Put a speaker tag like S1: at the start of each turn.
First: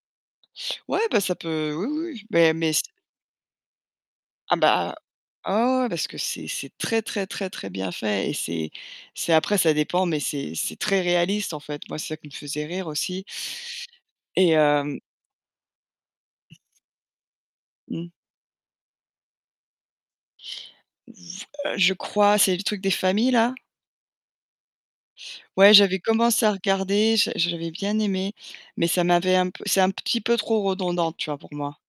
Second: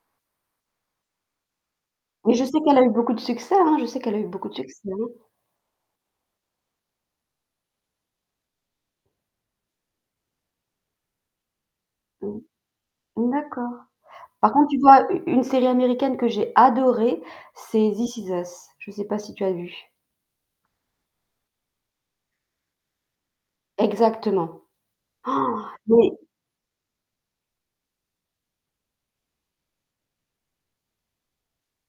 S1: Ouais, bah, ça peut oui, oui,
S2: Mais je
S1: beh
S2: sais
S1: mais
S2: qu'elle
S1: c
S2: a eu beaucoup de succès, hein, je sais qu'elle a eu beaucoup
S1: Ah
S2: de succès,
S1: bah
S2: hein.
S1: Ah ouais, ouais parce que c'est c'est très, très, très, très bien fait et c'est c'est après ça dépend, mais c'est c'est très réaliste, en fait. Moi, c'est ça qui me
S2: Mmh.
S1: faisait rire, aussi.
S2: Mmh, d'accord. Par
S1: Et
S2: contre, tu
S1: hem
S2: vois, u une série américaine que j'ai adorée, c'est
S1: Mmh.
S2: This Is Us, je sais pas si tu as vu.
S1: V heu, je crois. C'est le truc des familles, là?
S2: Exactement.
S1: Ouais,
S2: Han
S1: j'avais
S2: Mais
S1: commencé à regarder, je j'avais bien aimé, mais ça m'avait un p c'est un petit peu trop redondant, tu vois, pour moi.